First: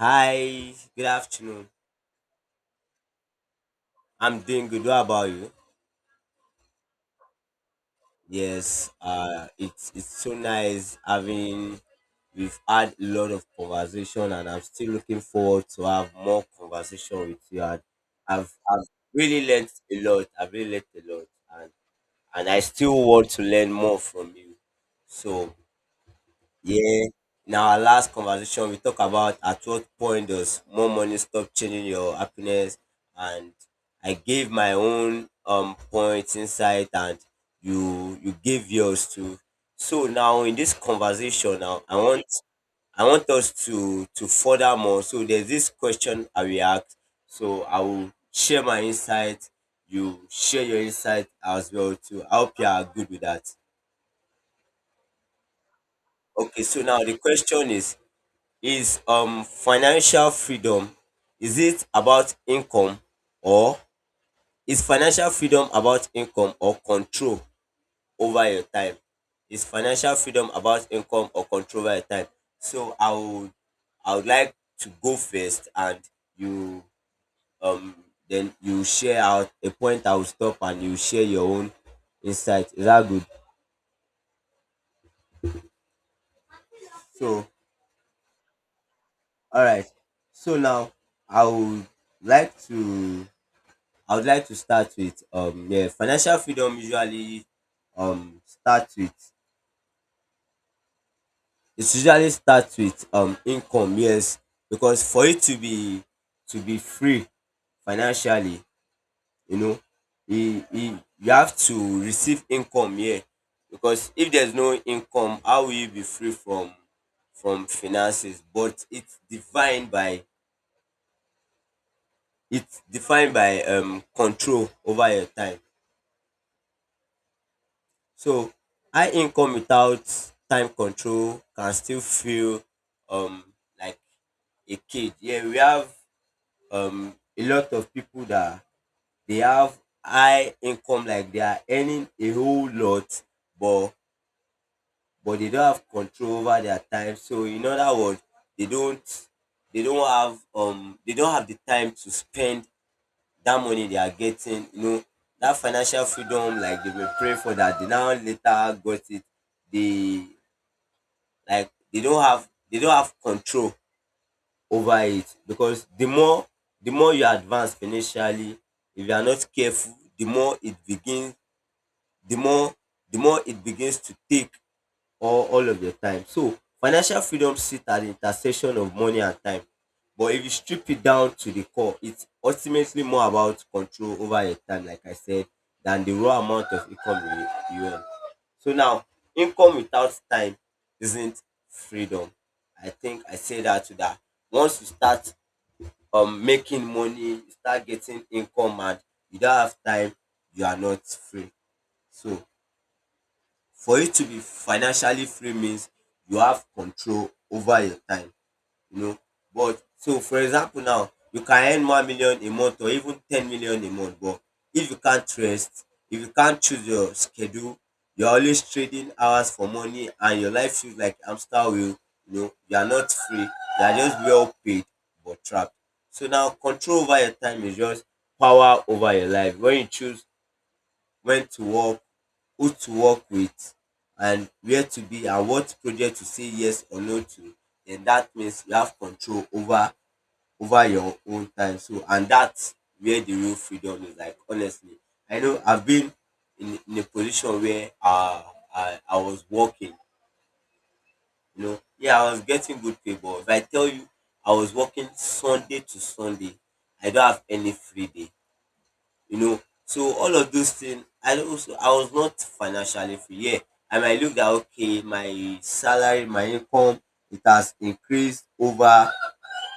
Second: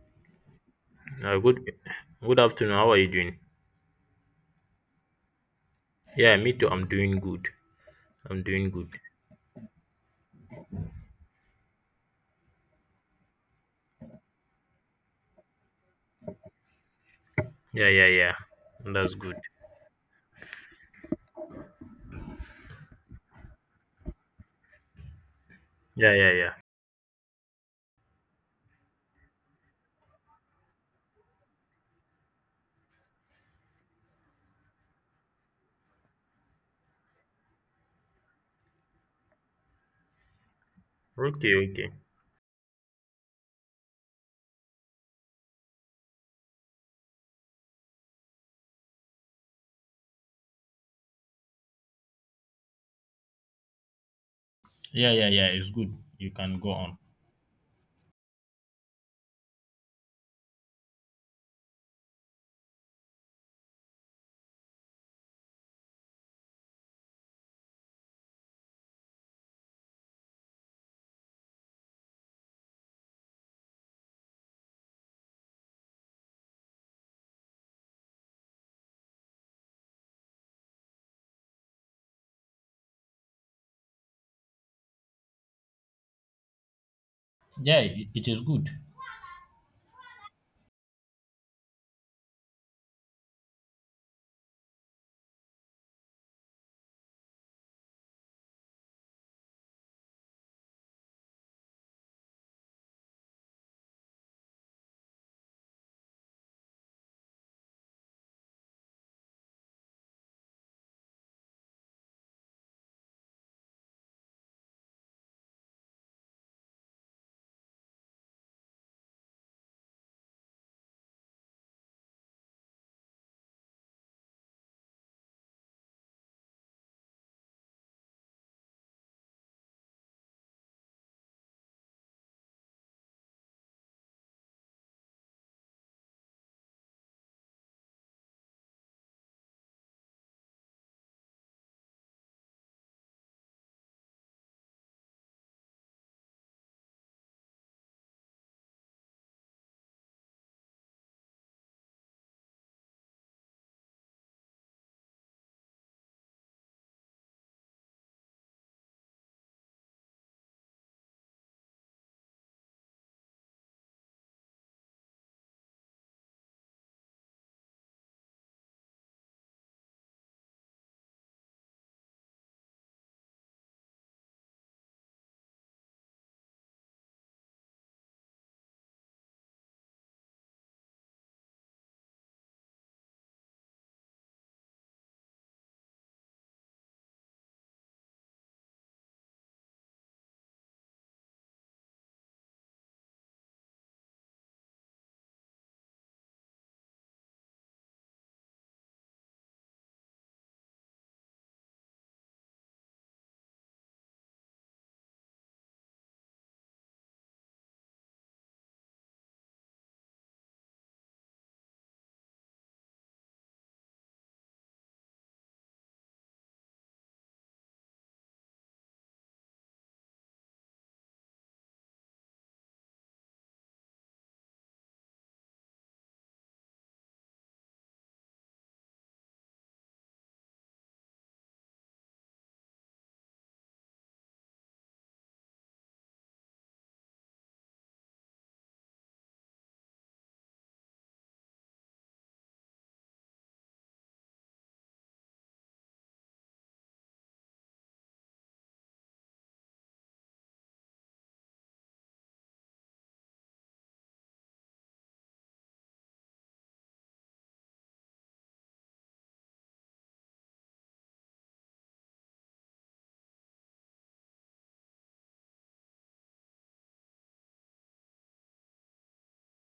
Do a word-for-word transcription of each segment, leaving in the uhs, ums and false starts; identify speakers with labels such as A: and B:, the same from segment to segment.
A: Hi, good
B: Uh, good
A: afternoon.
B: good afternoon. How are you doing?
A: I'm doing good. What about you?
B: Yeah, me too. I'm doing good. I'm doing good.
A: Yes, uh, it's it's so nice having. We've had a lot of conversation, and I'm still looking forward to have more conversation with you. And
B: Yeah, yeah, yeah.
A: I've I've
B: That's good.
A: really learned a lot. I've really learned a lot, and and I still want to learn more from you. So
B: Yeah, yeah, yeah.
A: Yeah. In our last conversation, we talk about at what point does more money stop changing your happiness, and I gave my own um points, insight, and you you gave yours too. So now in this
B: Okay,
A: conversation, now
B: okay.
A: I want I want us to to further more. So there's this question I will ask. So I will share my insight. You share your insight as well too. I hope you are good with that.
B: Yeah, yeah, yeah. It's good. You can
A: Okay,
B: go
A: so
B: on.
A: now the question is: Is um financial freedom, is it about income or is financial freedom about income or control over your time? Is financial freedom about income or control over your time? So I would I would like to go first, and you um then you share out a point, I will stop and you share your own insight. Is that good? So
B: Yeah, it, it is good.
A: all right. So now I would like to I would like to start with um yeah, financial freedom usually um starts with it usually starts with um income, yes, because for it to be to be free financially, you know, e e you have to receive income, yeah, because if there's no income, how will you be free from from finances? But it's defined by it's defined by um control over your time. So high income without time control can still feel um like a cage. Yeah, we have um a lot of people that they have high income, like they are earning a whole lot, but but they don't have control over their time. So in other words, they don't they don't have um they don't have the time to spend that money they are getting, you know, that financial freedom, like they were praying for that, they now later got it. They, like they don't have they don't have control over it because the more the more you advance financially, if you are not careful, the more it begins the more the more it begins to take or all of your time. So financial freedom sits at the intersection of money and time. But if you strip it down to the core, it's ultimately more about control over your time, like I said, than the raw amount of income you, you earn. So now, income without time isn't freedom. I think I say that to that. Once you start um making money, you start getting income and you don't have time, you are not free. So for you to be financially free means you have control over your time, you know. But so for example now, you can earn one million a month or even ten million a month, but if you can't rest, if you can't choose your schedule, you're always trading hours for money and your life feels like hamster wheel, you know, you are not free, you are just well paid but trapped. So now control over your time is just power over your life. When you choose when to work, who to work with, and where to be, and what project to say yes or no to, then that means you have control over over your own time. So and that's where the real freedom is. Like honestly, I know I've been in, in a position where uh, I I was working. You know, yeah, I was getting good pay, but if I tell you I was working Sunday to Sunday, I don't have any free day, you know, so all of those things, I also, I was not financially free. Yeah, I might look that okay, my salary, my income, it has increased over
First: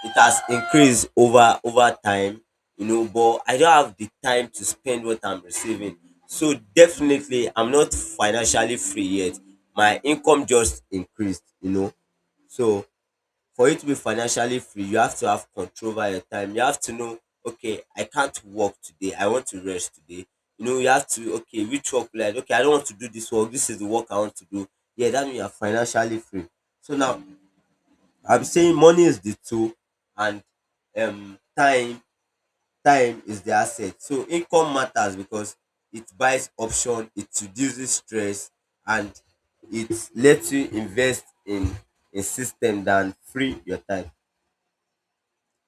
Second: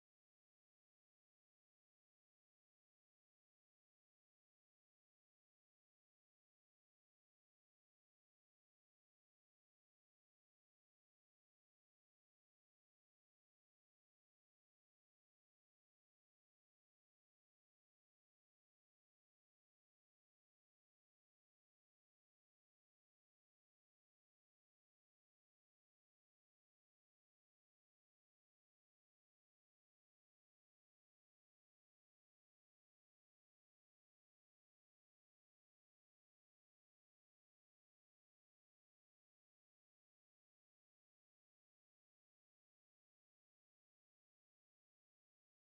A: it has increased over over time, you know, but I don't have the time to spend what I'm receiving. So definitely I'm not financially free yet. My income just increased, you know. So for you to be financially free, you have to have control over your time. You have to know, okay, I can't work today. I want to rest today. You know, you have to, okay, which work will I do? Okay, I don't want to do this work. This is the work I want to do. Yeah, that means you're financially free. So now I'm saying money is the tool and um time time is the asset. So income matters because it buys option, it reduces stress and it lets you invest in a system than free your time.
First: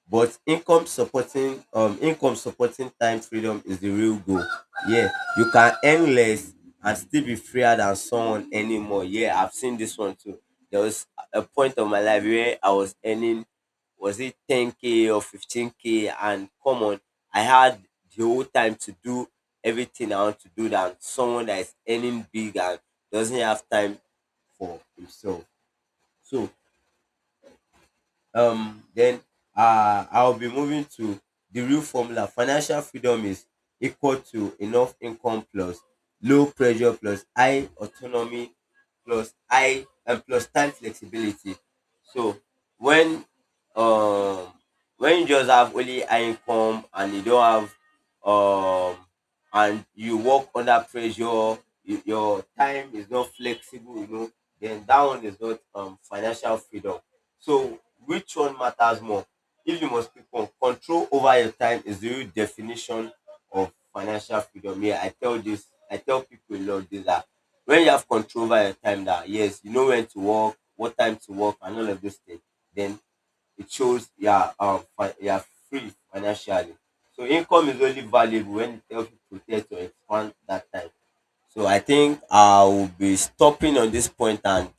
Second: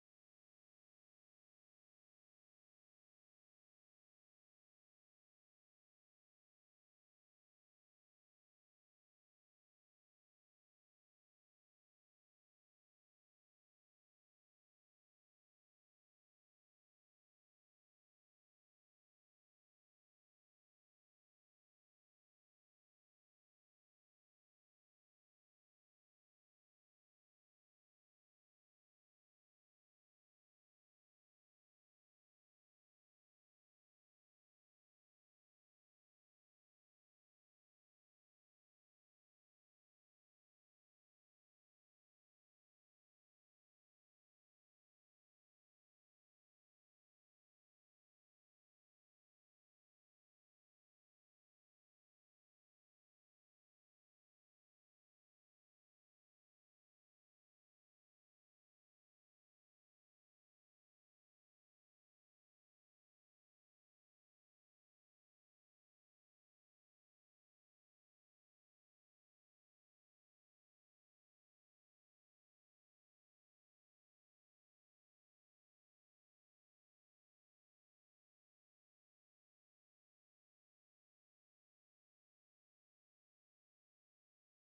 A: But income supporting um income supporting time freedom is the real goal. Yeah, you can earn less and still be freer than someone anymore. Yeah, I've seen this one too. There was a point of my life where I was earning, was it ten k or fifteen k, and come on, I had the whole time to do everything I want to do than someone that is earning big and doesn't have time for himself. So um then uh I'll be moving to the real formula. Financial freedom is equal to enough income plus low pressure plus high autonomy plus high and plus time flexibility. So when um when you just have only high income and you don't have um and you work under pressure, you, your time is not flexible, you know, then that one is not um financial freedom. So, which one matters more? If you must pick one, control over your time is the real definition of financial freedom. Yeah, I tell this, I tell people a lot this that when you have control over your time, that yes, you know when to work, what time to work, and all of those things, then it shows you are, um, you are free financially. So, income is only valuable when it helps you protect or expand that time. So I think I will be stopping on this point and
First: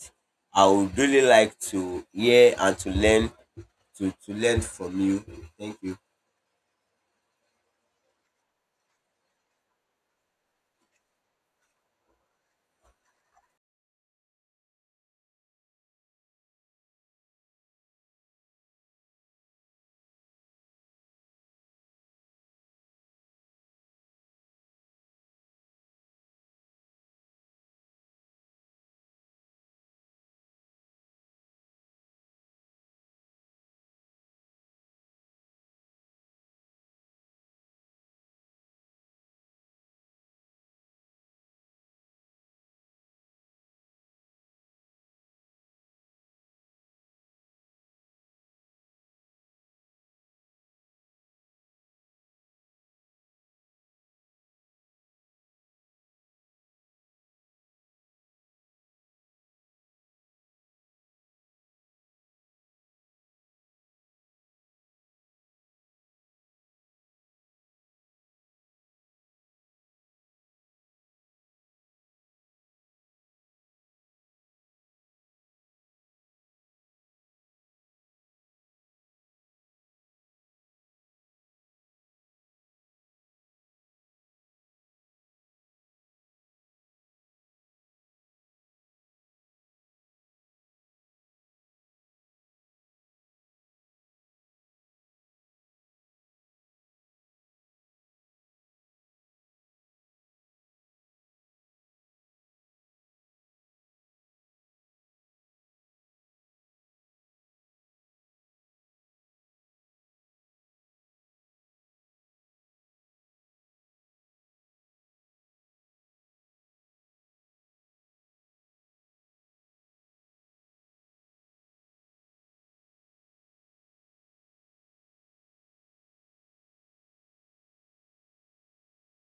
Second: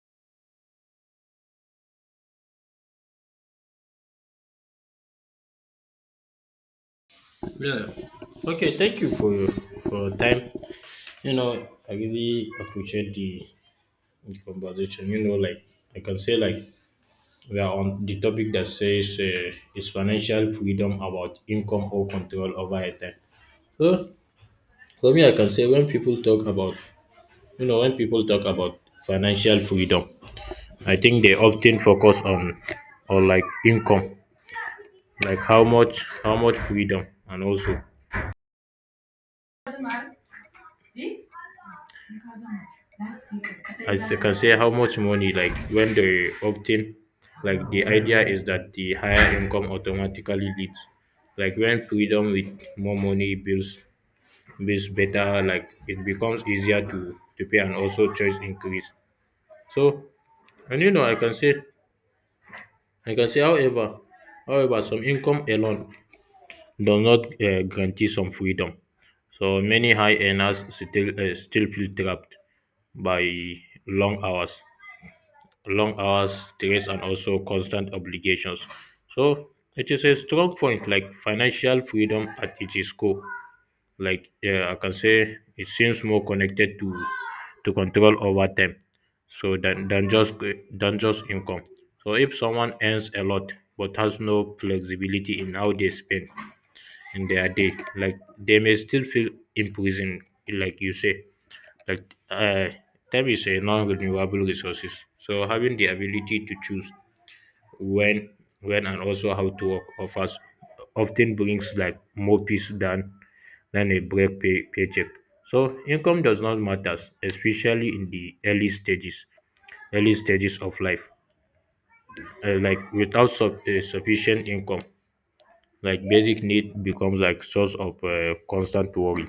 A: I would really like to hear and to learn to, to learn from you. Thank you.
B: Yeah. Okay. Thank you for your for your time. You know, I really appreciate the, the conversation. You know, like I can say, like we are on the topic that says uh, is financial freedom about income or control over a time. So for me, I can say when people talk about you know when people talk about financial freedom, I think they often focus on on like income, like how much how much freedom, and also as they can say how much money. Like when they often like the idea is that the higher income automatically leads, like when freedom with more money builds builds better, like it becomes easier to to pay and also choice increase. So and you know I can say I can say, however, however, some income alone does not uh, guarantee some freedom. So many high earners still uh, still feel trapped by long hours, long hours, stress, and also constant obligations. So it is a strong point, like financial freedom at its core like yeah, I can say it seems more connected to to control over time, so than, than just than just income. So if someone earns a lot but has no flexibility in how they spend in their day, like they may still feel imprisoned, like you say. Like uh, Time is a non-renewable resources. So having the ability to choose when when and also how to work offers often brings like more peace than than a break pay, paycheck. So income does not matter, especially in the early stages, early stages of life. Uh, like without sub, uh, sufficient income, like basic need becomes like source of uh, constant worry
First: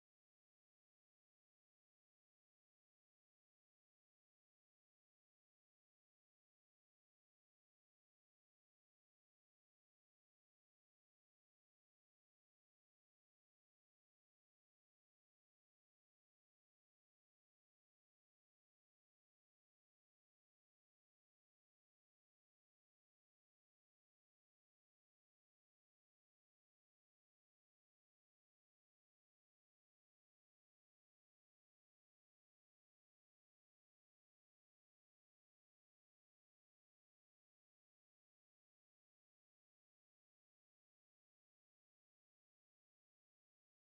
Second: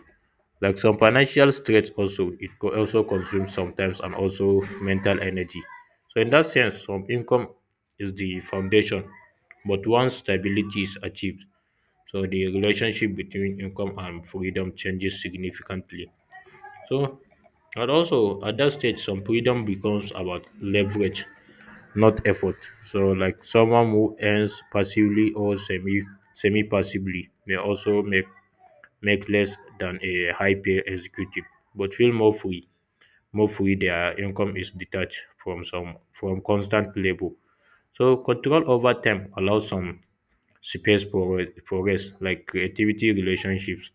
B: like some financial stress also it co- also consumes sometimes and also mental energy, so in that sense some income is the foundation, but once stability is achieved, so the relationship between income and freedom changes significantly. So and also at that stage some freedom becomes about leverage, not effort. So, like someone who earns passively or semi semi passively may also make make less than a high pay executive, but feel more free. More free, their income is detached from some from constant labor. So control over time allows some space for for rest, like creativity, relationships,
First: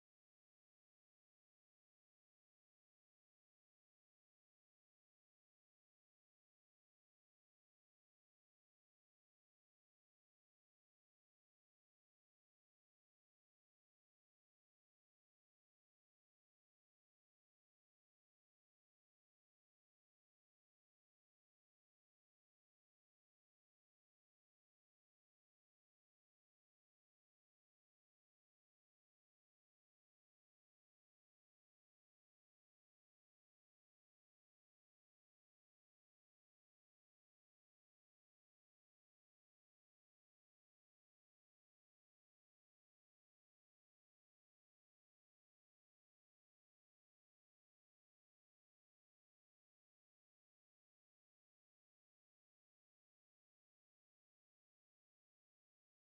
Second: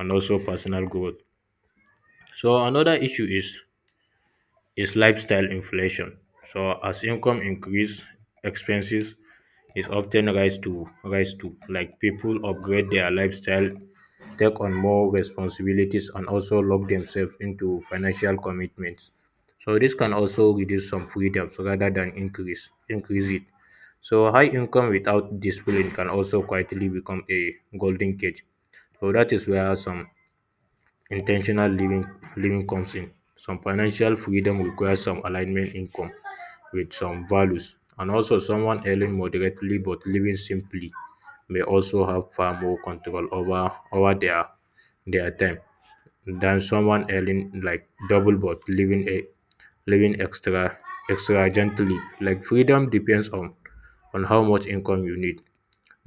B: and also personal growth. So another issue is is lifestyle inflation. So as income increase, expenses is often rise to rise to like people upgrade their lifestyle, take on more responsibilities and also lock themselves into financial commitments. So this can also reduce some freedoms rather than increase increase it. So high income without discipline can also quietly become a golden cage. So that is where some intentional living living comes in. Some financial freedom requires some alignment income with some values, and also someone earning moderately but living simply may also have far more control over over their their time than someone earning like double but living a living extra extra gently. Like freedom depends on on how much income you need,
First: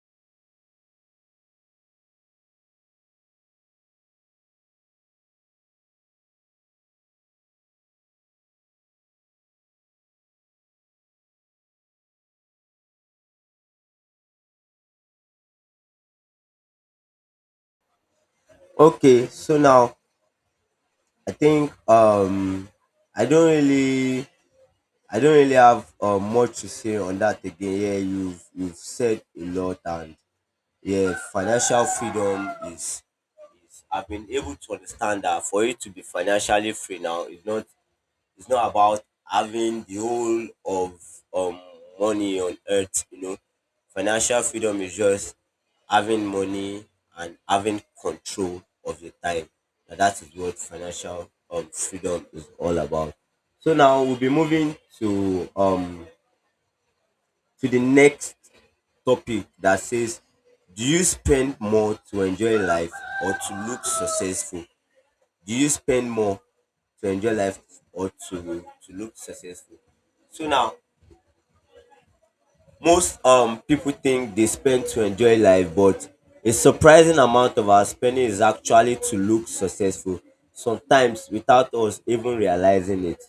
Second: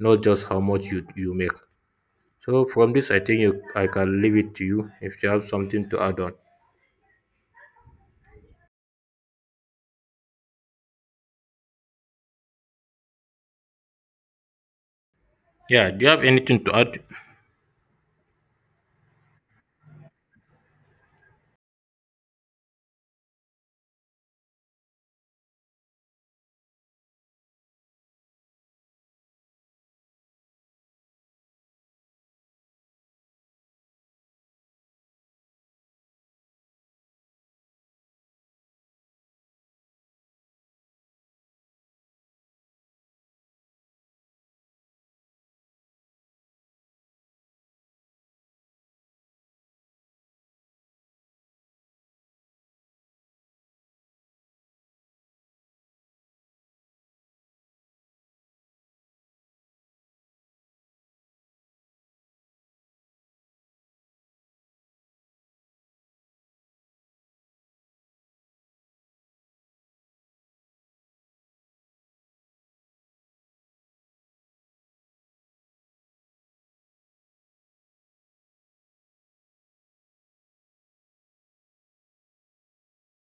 B: not just how much you, you make. So from this, I think you, I can leave it to you if you have something to add on. Yeah, do you have anything to add?
A: Okay, so now I think um I don't really I don't really have uh, much to say on that again. Yeah, you've you've said a lot and yeah, financial freedom is is I've been able to understand that for you to be financially free now is not — it's not about having the whole of um money on earth, you know. Financial freedom is just having money and having control of your time. Now that is what financial um freedom is all about. So now we'll be moving to um to the next topic that says, do you spend more to enjoy life or to look successful? Do you spend more to enjoy life or to to look successful? So now most um people think they spend to enjoy life, but a surprising amount of our spending is actually to look successful, sometimes without us even realizing it.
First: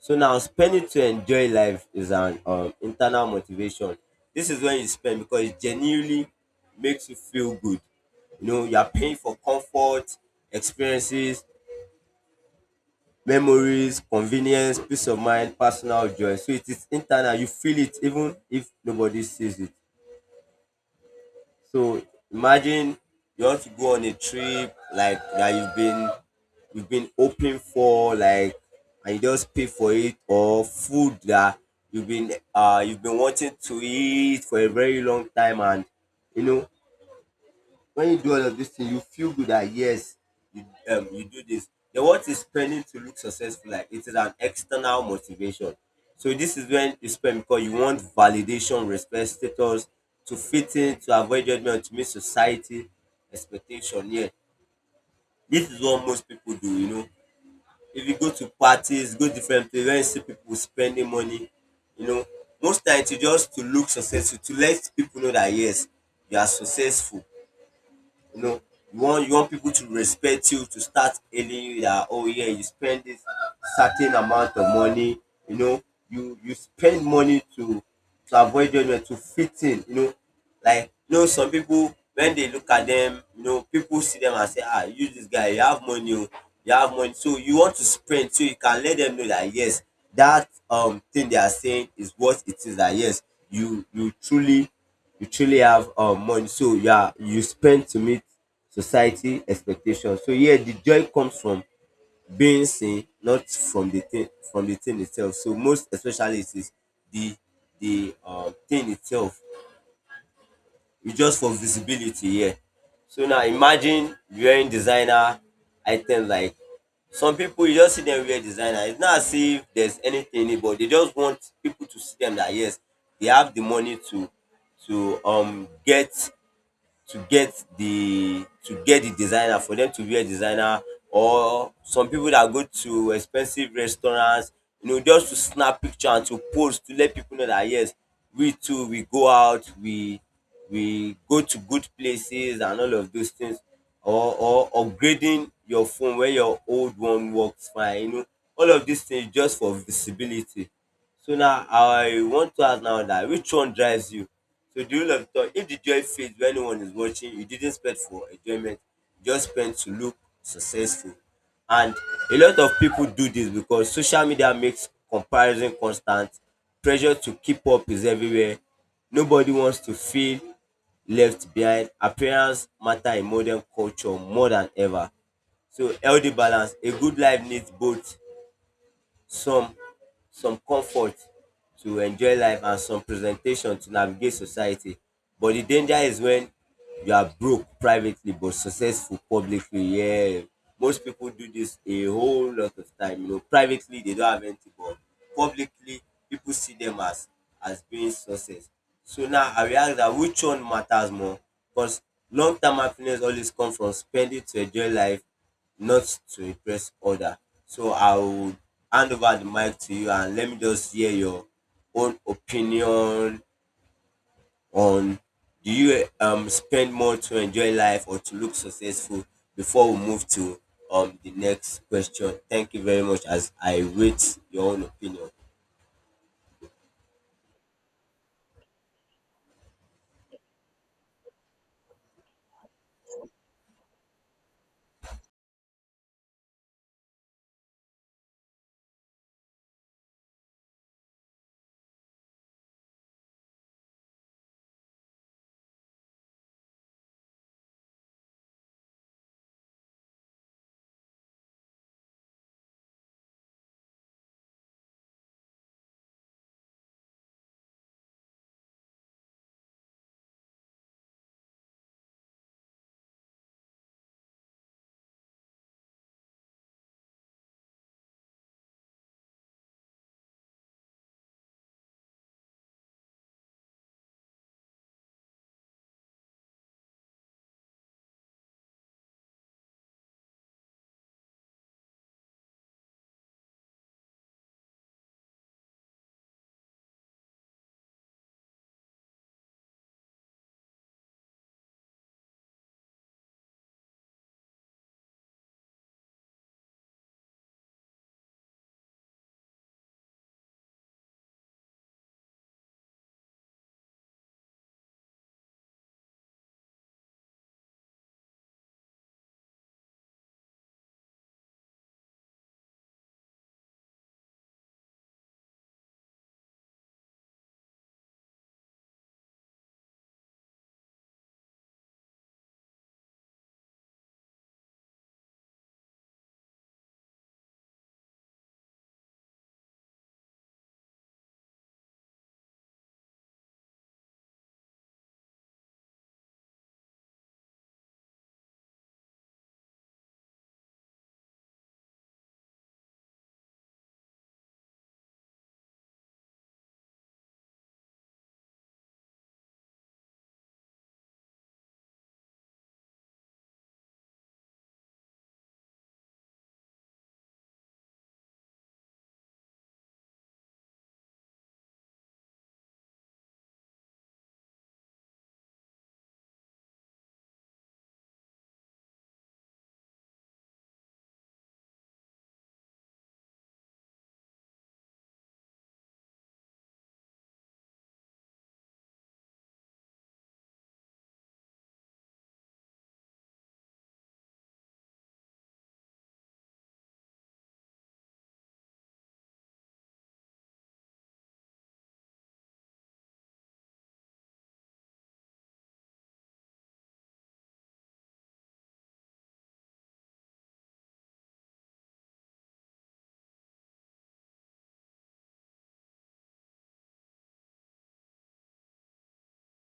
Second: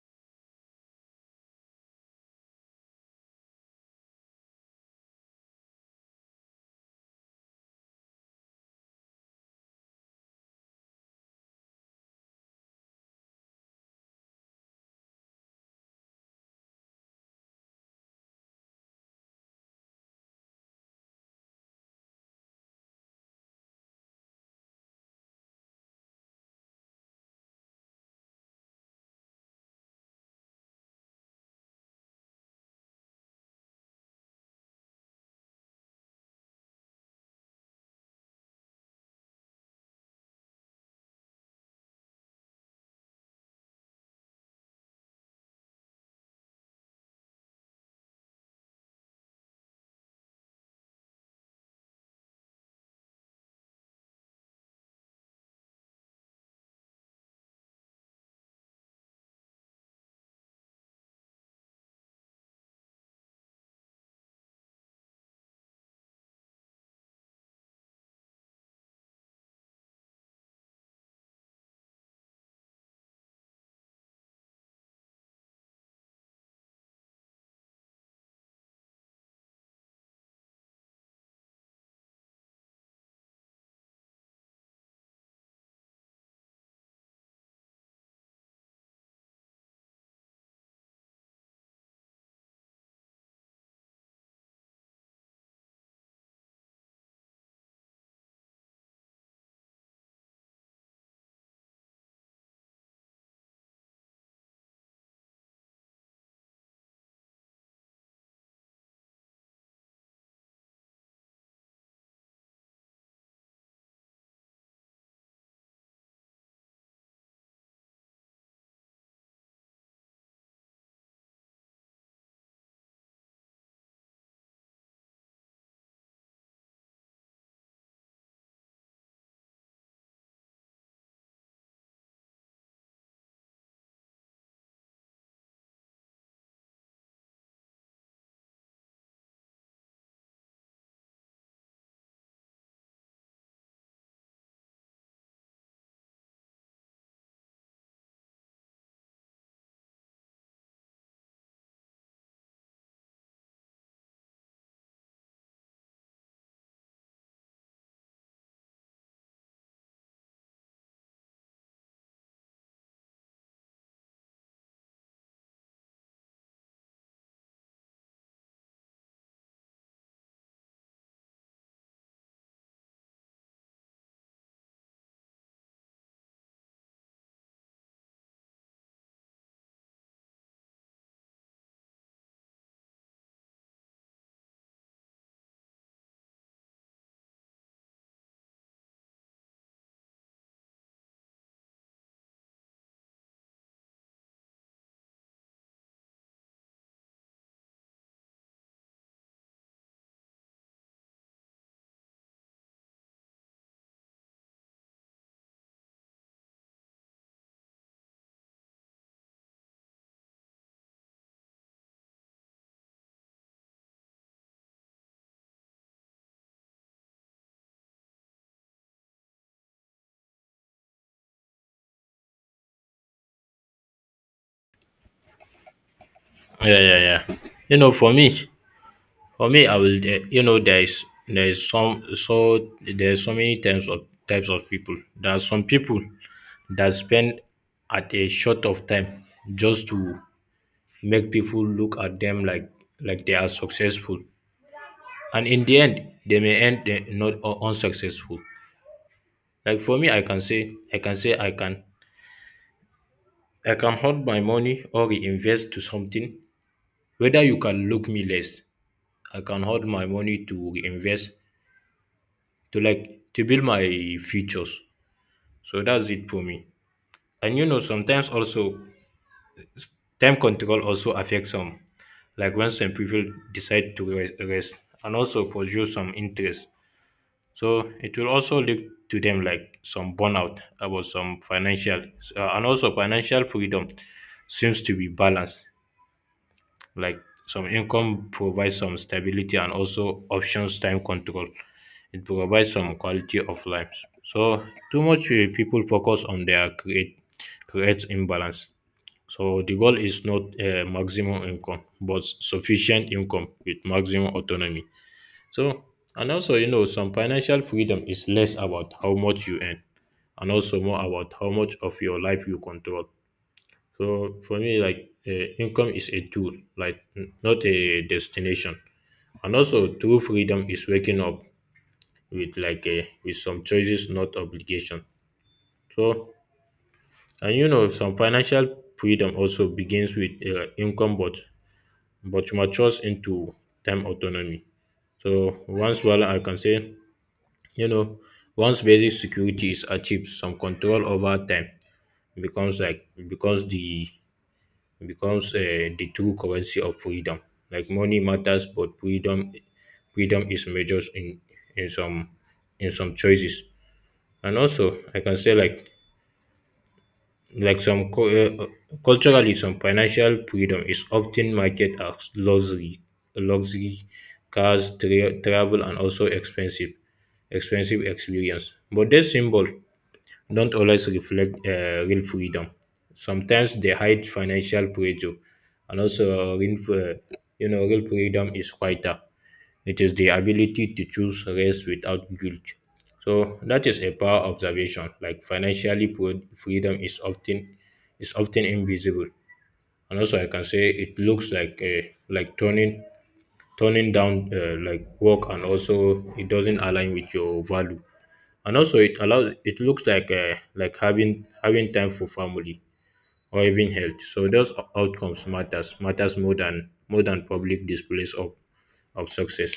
A: So now spending to enjoy life is an um internal motivation. This is when you spend because it genuinely makes you feel good. You know, you are paying for comfort, experiences, memories, convenience, peace of mind, personal joy. So it is internal. You feel it even if nobody sees it. So imagine you want to go on a trip like that you've been you've been hoping for, like, and you just pay for it, or food that you've been uh you've been wanting to eat for a very long time, and you know, when you do all of these things, you feel good that yes, you um you do this. Then what is spending to look successful like? It is an external motivation. So this is when you spend because you want validation, respect, status, to fit in, to avoid judgment, to meet society expectation. Yeah, this is what most people do. You know, if you go to parties, go different places, when you see people spending money, you know, most times you just to look successful, to let people know that yes, you are successful, you know, you want you want people to respect you, to start hailing you that oh yeah, you spend this certain amount of money. You know, you you spend money to to avoid judgment, to fit in. You know, like you know some people when they look at them, you know, people see them and say, "Ah, you this guy, you have money. Oh, you have money, so you want to spend so you can let them know that yes, that um thing they are saying is what it is, that yes, you you truly you truly have um, money, so you are you spend to meet society expectations." So yeah, the joy comes from being seen, not from the thing, from the thing itself. So most especially, it is the the um, thing itself. It's just for visibility here. Yeah. So now, imagine wearing designer items. Like, some people you just see them wear designer. It's not as if there's anything in it, but they just want people to see them that yes, they have the money to to um get to get the to get the designer, for them to wear designer. Or some people that go to expensive restaurants, you know, just to snap picture and to post, to let people know that yes, we too we go out, we we go to good places and all of those things. Or or upgrading your phone when your old one works fine, you know, all of these things just for visibility. So now I want to ask now, that which one drives you? So the rule of thought: if the joy fades when no one is watching, you didn't spend for enjoyment, you just spent to look successful. And a lot of people do this because social media makes comparison constant, pressure to keep up is everywhere. Nobody wants to feel left behind. Appearance matter in modern culture more than ever. So, healthy balance: a good life needs both some some comfort to enjoy life and some presentation to navigate society. But the danger is when you are broke privately but successful publicly. Yeah, most people do this a whole lot of time. You know, privately they don't have anything, but publicly people see them as as being success. So now I realize that, which one matters more? Because long term happiness always come from spending to enjoy life, not to impress other. So I would hand over the mic to you and let me just hear your own opinion on, do you um spend more to enjoy life or to look successful, before we move to um the next question. Thank you very much as I wait your own opinion.
B: Yeah, yeah, yeah. You know, for me, for me, I will. eh, You know, there is there is some so there's so many types of types of people. There are some people that spend at a short of time just to make people look at them like like they are successful, and in the end, they may end eh, not u- unsuccessful. Like for me, I can say I can say I can I can hold my money or reinvest to something whether you can look me less. I can hold my money to reinvest to like to build my futures. So that's it for me. And you know sometimes also time control also affects some like when some people decide to rest, rest and also pursue some interest. So it will also lead to them like some burnout about some financial uh, and also financial freedom seems to be balanced, like some income provides some stability and also options. Time control, it provides some quality of life. So too much uh, people focus on their create creates imbalance. So the goal is not uh, maximum income but sufficient income with maximum autonomy. So and also you know some financial freedom is less about how much you earn and also more about how much of your life you control. So for me, like uh, income is a tool, like n- not a destination. And also, true freedom is waking up with like a, with some choices, not obligation. So, and you know, some financial freedom also begins with uh, income, but but matures into time autonomy. So once well, I can say, you know, once basic security is achieved, some control over time becomes like becomes the becomes uh, the true currency of freedom. Like money matters, but freedom freedom is measured in in some in some choices. And also, I can say like like some cu- uh, culturally, some financial freedom is often marketed as luxury, luxury cars, tra- travel, and also expensive expensive experience. But this symbol don't always reflect uh, real freedom. Sometimes they hide financial pressure, and also real, fr- you know, real freedom is quieter. It is the ability to choose rest without guilt. So that is a power observation. Like financially, pro- freedom is often is often invisible, and also I can say it looks like uh, like turning turning down uh, like work, and also it doesn't align with your value, and also it allows it looks like uh, like having having time for family or even health. So those o- outcomes matters matters more than more than public displays of of success.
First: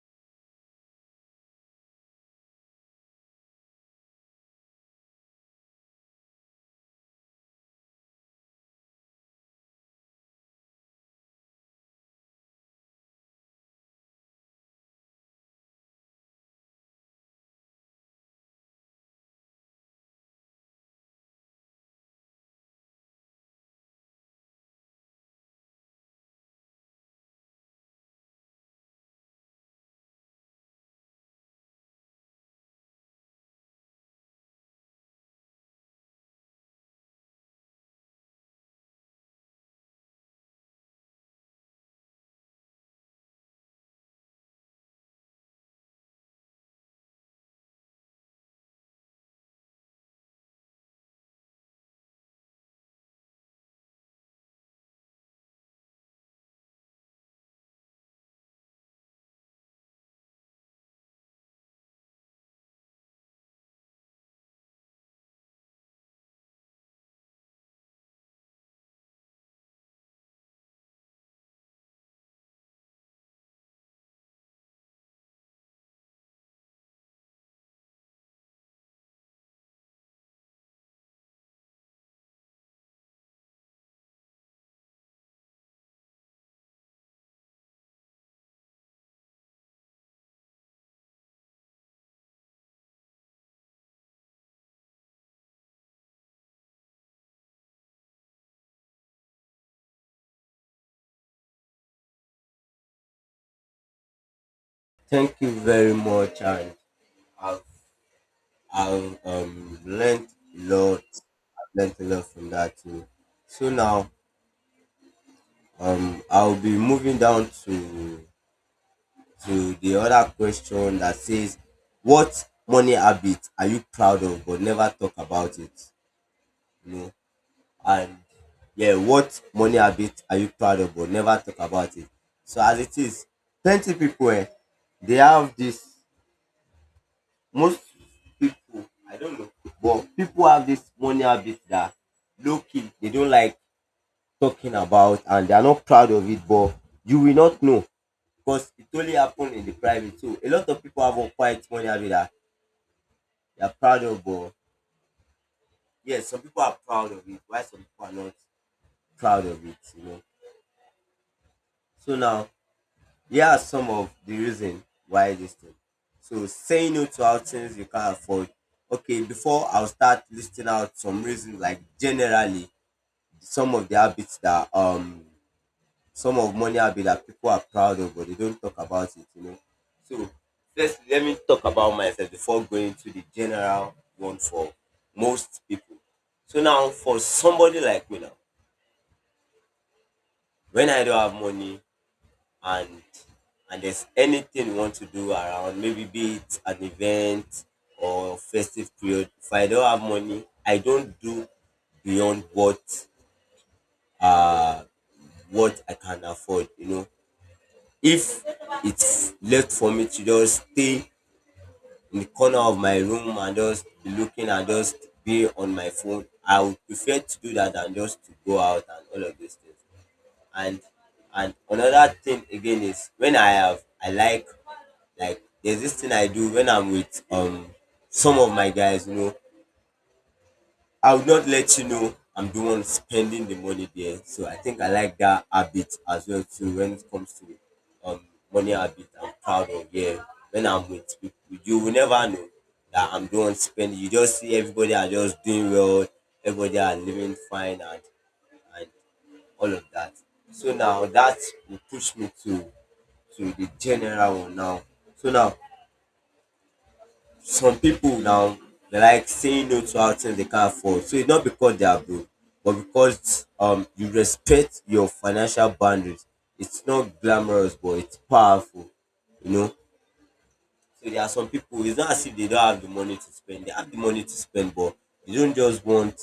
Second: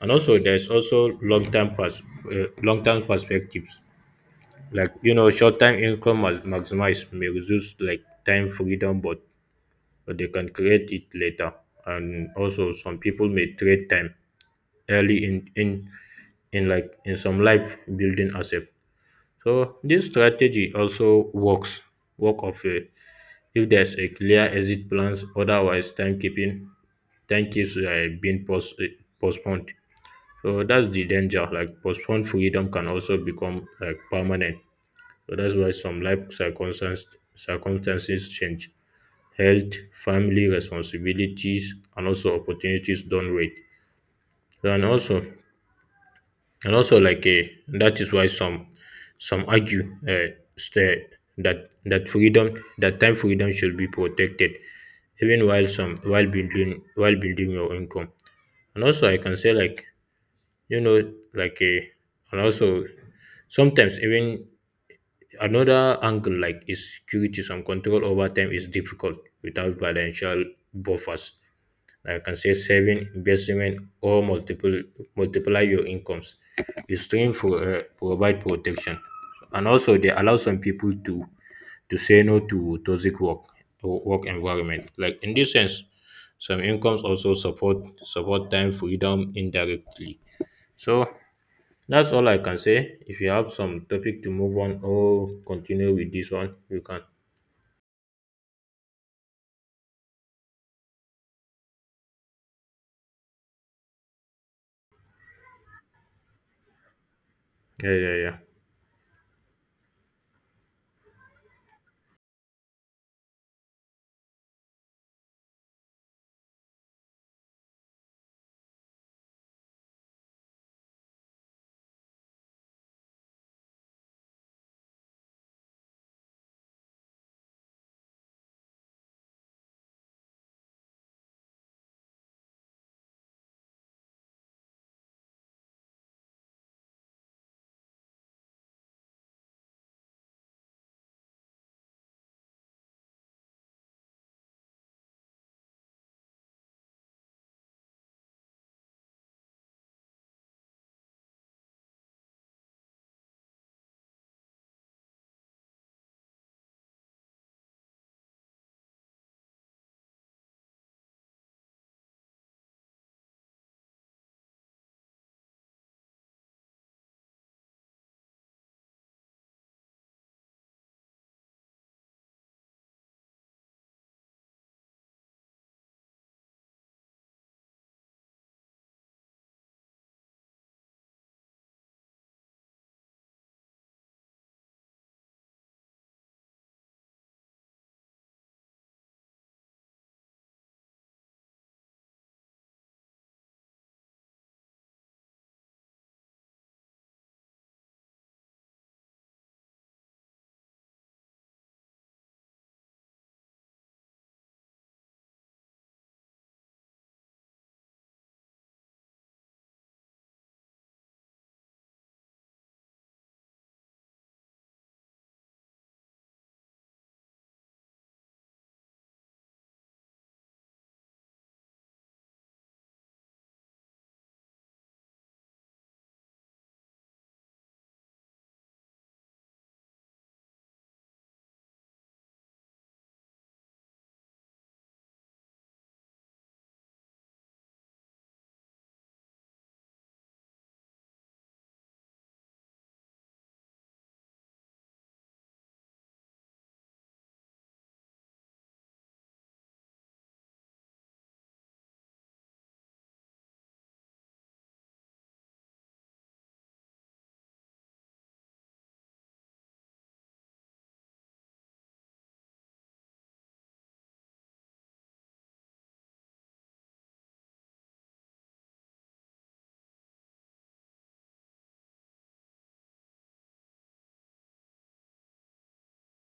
B: And also there's also long term pers- uh, long term perspectives. Like you know short term income mas- maximize may reduce like time freedom but, but they can create it later. And also some people may trade time early in in in like in some life building asset. So this strategy also works work of a, if there's a clear exit plans. Otherwise, timekeeping time keeps uh, being post, eh, postponed. So that's the danger. Like postponed freedom can also become like permanent. So that's why some life circumstances circumstances change. Health, family responsibilities, and also opportunities don't wait. And also and also, like eh, that is why some some argue uh, sta- that that freedom that time freedom should be protected, even while some while building while building your income. And also, I can say like you know like a and also sometimes even another angle like is security. Some control over time is difficult without financial buffers, I can say saving, investment, or multiple multiply your incomes. It's stream for uh, provide protection, and also they allow some people to to say no to toxic work or work environment. Like in this sense, some incomes also support support time freedom indirectly. So that's all I can say. If you have some topic to move on or continue with this one, you can.
A: Thank you very much, and I've
B: Yeah, yeah, yeah.
A: I've um learned a lot. I've learned a lot from that too. So now, Um, I'll be moving down to to the other question that says, "What money habit are you proud of but never talk about it?" You know, and yeah, what money habit are you proud of but never talk about it? So as it is, plenty people um they have this, most people, I don't know, but people have this money habit that low key they don't like talking about, and they are not proud of it, but you will not know because it only happened in the private too. A lot of people have unquiet money habit that they are proud of, but yes, some people are proud of it, while some people are not proud of it, you know. So now here are some of the reason why this thing. So, saying no to outings you can't afford. Okay, before I'll start listing out some reasons, like generally some of the habits that um some of money I'll be like people are proud of, but they don't talk about it, you know. So first let me talk about myself before going to the general one for most people. So now for somebody like me now, when I don't have money, and and there's anything you want to do around, maybe be it an event or festive period, if I don't have money, I don't do beyond what uh what I can afford, you know. If it's left for me to just stay in the corner of my room and just be looking and just be on my phone, I would prefer to do that than just to go out and all of those things. And and another thing again is, when I have, I like like there's this thing I do when I'm with um some of my guys, you know, I would not let you know I'm the one spending the money there. So I think I like that habit as well too when it comes to um money habit I'm proud of, yeah. When I'm with people, you will never know that I'm the one spending. You just see everybody are just doing well, everybody are living fine, and and all of that. So now that will push me to to the general one now. So now, some people now, they like saying no to outings they can't afford. So it's not because they are broke, but because um you respect your financial boundaries. It's not glamorous, but it's powerful. You know. So there are some people, it's not as if they don't have the money to spend. They have the money to spend, but they don't just want.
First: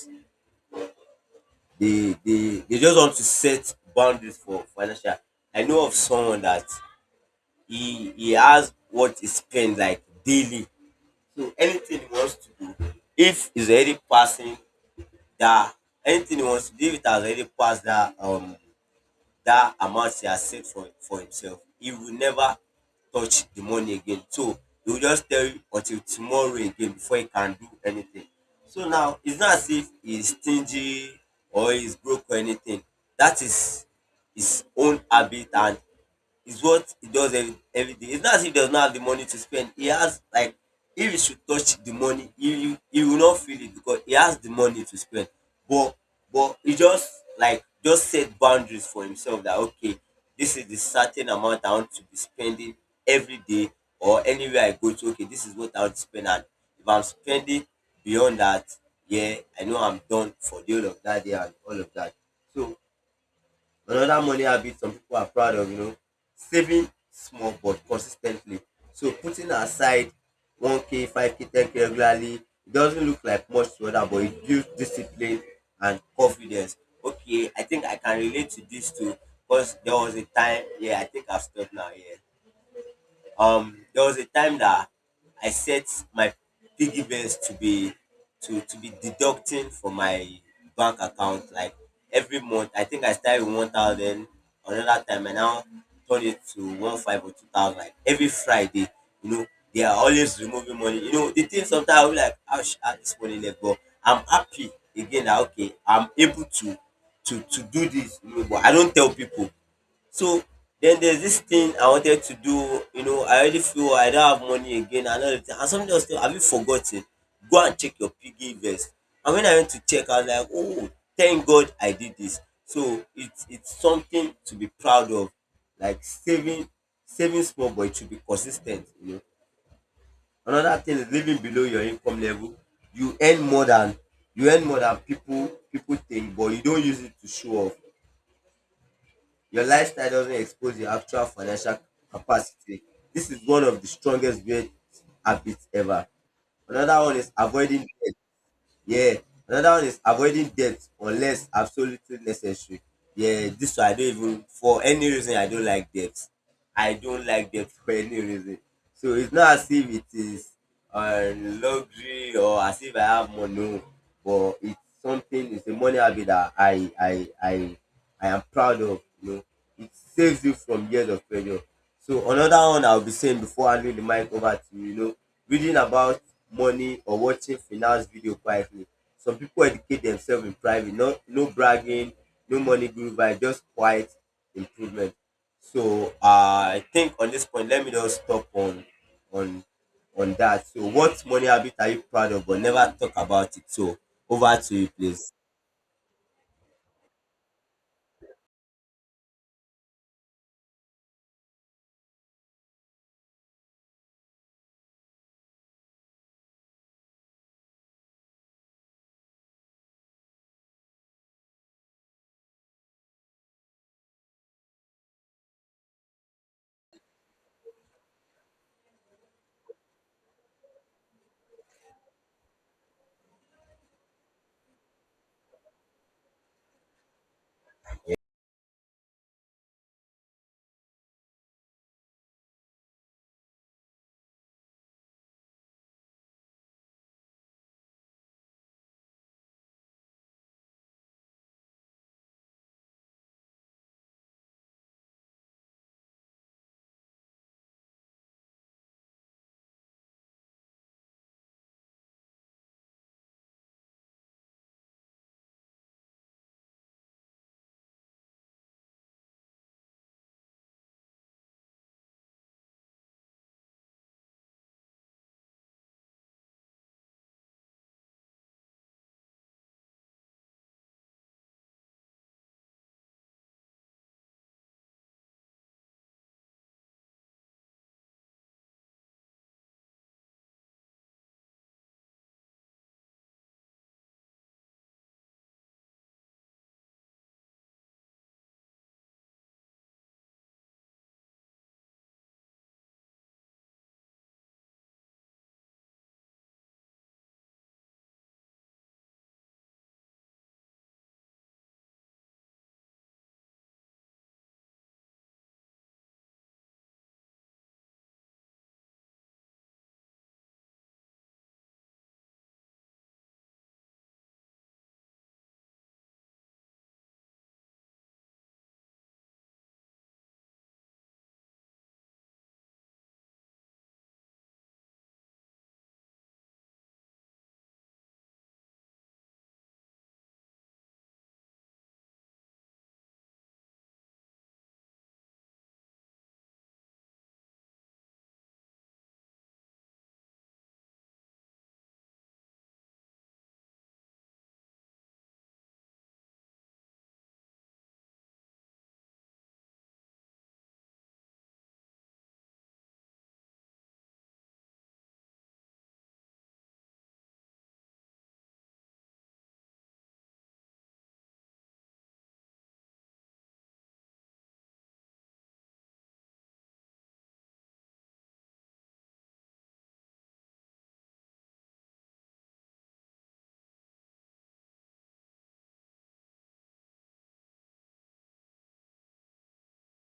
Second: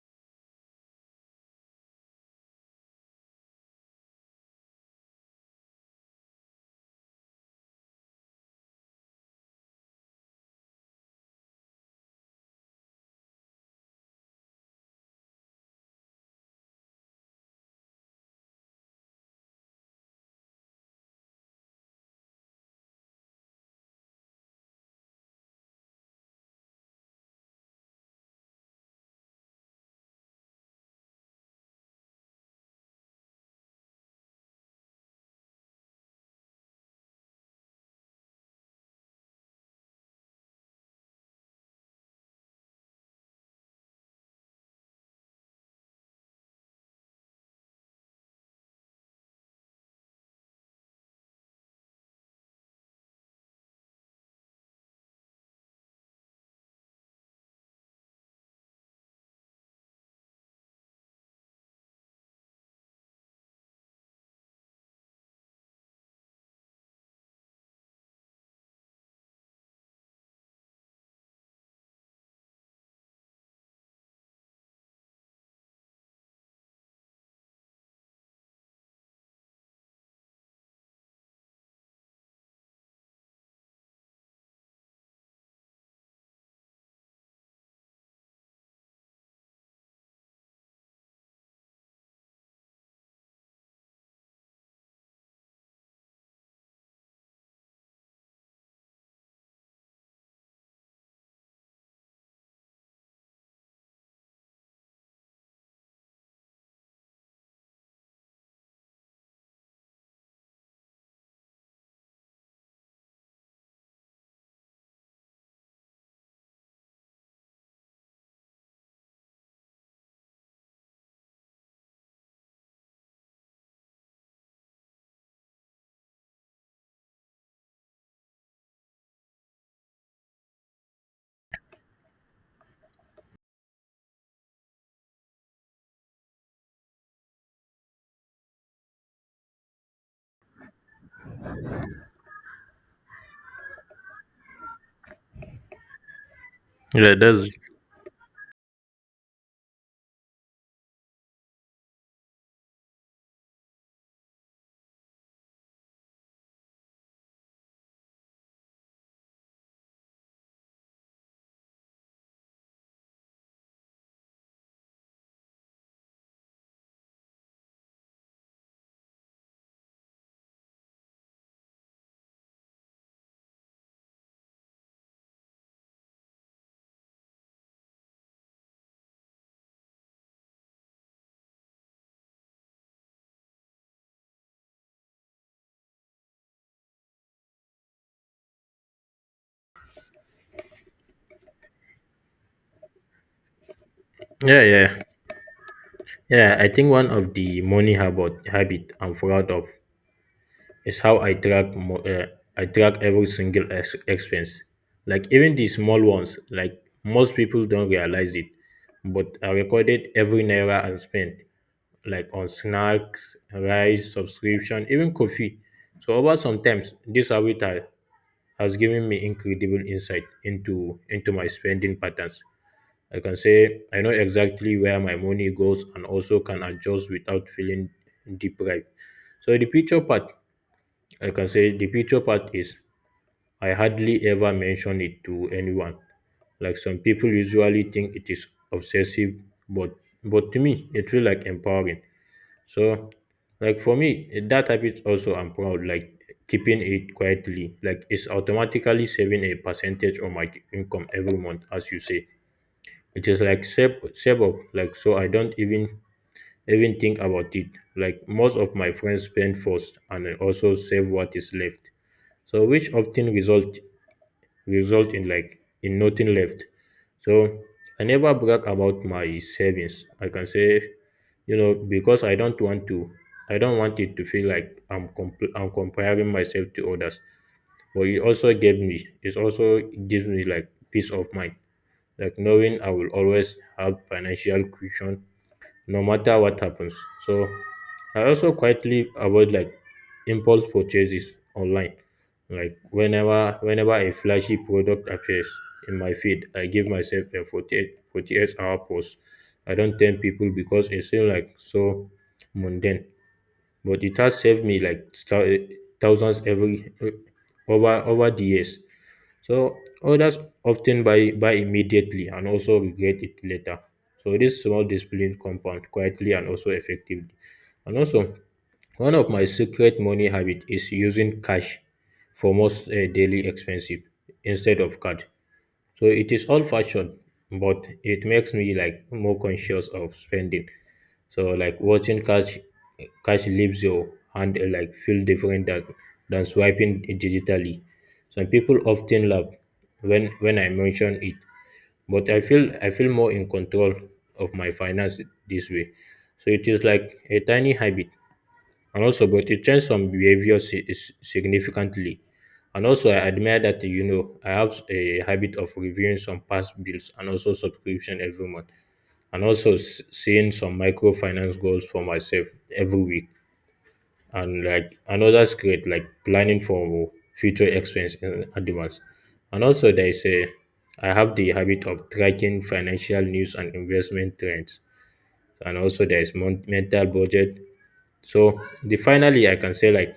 A: They they they just want to set boundaries for financial. I know of someone that he he has what he spends like daily. So anything he wants to do, if he's already passing that, anything he wants to do, if it has already passed that um that amount he has saved for, for himself, he will never touch the money again. So he will just tell you until tomorrow again before he can do anything. So now it's not as if he's stingy or he's broke or anything. That is his own habit and is what he does every, every day. It's not as if he does not have the money to spend. He has, like, if he should touch the money, he, he, will not feel it because he has the money to spend. But but he just, like, just set boundaries for himself that, okay, this is the certain amount I want to be spending every day, or anywhere I go to. Okay, this is what I want to spend, and if I'm spending beyond that, yeah, I know I'm done for the whole of that day and all of that. So, another money habit some people are proud of, you know, saving small but consistently. So putting aside one k, five k, ten k regularly, it doesn't look like much to other, but it builds discipline and confidence. Okay, I think I can relate to this too, because there was a time, yeah, I think I've stopped now, yeah. Um, there was a time that I set my piggy banks to be to to be deducting from my bank account like every month. I think I started with one thousand. Another time I now turn it to one five or two thousand. Like every Friday, you know, they are always removing money. You know, the thing, sometimes I'll be like, I should have this money left, but I'm happy again that okay, I'm able to to to do this. You know, but I don't tell people. So then there's this thing I wanted to do, you know, I already feel I don't have money again, another thing. And somebody else telling, have you forgotten? Go and check your piggy vest. And when I went to check, I was like, oh, thank God I did this. So it's it's something to be proud of. Like saving saving small, but it should be consistent, you know. Another thing is living below your income level. You earn more than you earn more than people people think, but you don't use it to show off. Your lifestyle doesn't expose your actual financial capacity. This is one of the strongest weird habits ever. Another
B: Yeah,
A: one is
B: that's
A: avoiding debt. Yeah. Another one is avoiding debt unless absolutely necessary. Yeah, this one I don't, even for any reason I don't like debt. I don't like debt for any reason. So it's not as if it is uh, luxury or as if I have money, no. But it's something. It's a money habit that I I I I am proud of. You know, it saves you from years of failure. So another one I'll be saying before I leave the mic over to you, you know, reading about money or watching finance video quietly. Some people educate themselves in private, no no bragging, no money guru vibe, just quiet improvement. So uh, I think on this point, let me just stop on on on that. So, what money habit are you proud of but never talk about it? So over
B: yeah,
A: to you,
B: yeah.
A: please.
B: Yeah, I think one of the money habit habit I'm proud of is how I track mo- uh, I track every single ex- expense, like even the small ones. Like most people don't realize it, but I recorded every naira I spent, like on snacks, rice, subscription, even coffee. So over sometimes this habit ha- has given me incredible insight into into my spending patterns. I can say I know exactly where my money goes and also can adjust without feeling deprived. So the future part, I can say the future part is I hardly ever mention it to anyone. Like some people usually think it is obsessive, but but to me it feel like empowering. So like for me that habit also I'm proud like keeping it quietly like it's automatically saving a percentage of my income every month as you say. It is like save save up like so I don't even even think about it. Like most of my friends spend first and I also save what is left, so which often result result in like in nothing left. So I never brag about my savings, I can say, you know, because I don't want to I don't want it to feel like I'm comp- I'm comparing myself to others, but it also gave me it also gives me like peace of mind, like knowing I will always have financial cushion no matter what happens. So I also quietly avoid like impulse purchases online. Like whenever whenever a flashy product appears in my feed, I give myself a forty-eight forty-eight hour pause. I don't tell people because it seems like so mundane. But it has saved me like thou- thousands every over over the years. So others often buy buy immediately and also regret it later. So this small discipline compound quietly and also effectively. And also one of my secret money habit is using cash for most uh, daily expensive instead of card. So it is old fashioned, but it makes me like more conscious of spending. So like watching cash cash leaves your hand uh, like feel different than than swiping digitally. Some people often laugh when when I mention it, but I feel I feel more in control of my finance this way. So it is like a tiny habit and also but it changed some behavior si- is- significantly. And also I admire that, you know, I have a habit of reviewing some past bills and also subscription every month, and also s- seeing some microfinance goals for myself every week, and like another great, like planning for future expense in advance. And also there is a I have the habit of tracking financial news and investment trends, and also there is mon- mental budget. So the finally I can say like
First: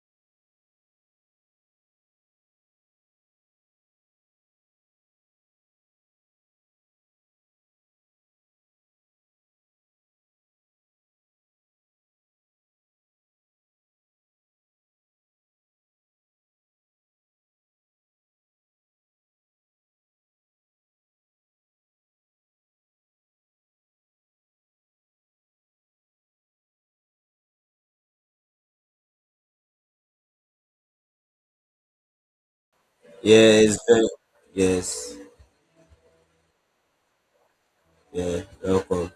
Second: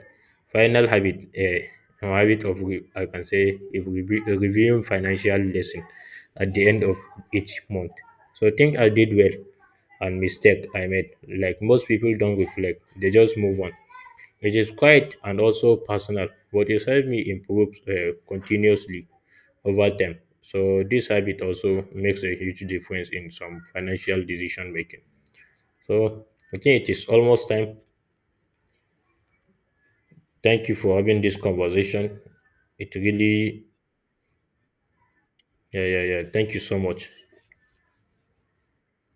B: final habit eh, a habit of re- I can say if we re- reviewing financial lesson at the end of each month. So think I did well and mistake I made. Like most people don't reflect, they just move on. It is quiet and also personal, but it helped me improve uh, continuously over time. So this habit also makes a huge difference in some financial decision making. So I think it is almost time. Thank you for having this conversation. It really,
A: Yes, very- yes,
B: yeah, yeah, yeah. Thank you so much.
A: yeah, welcome.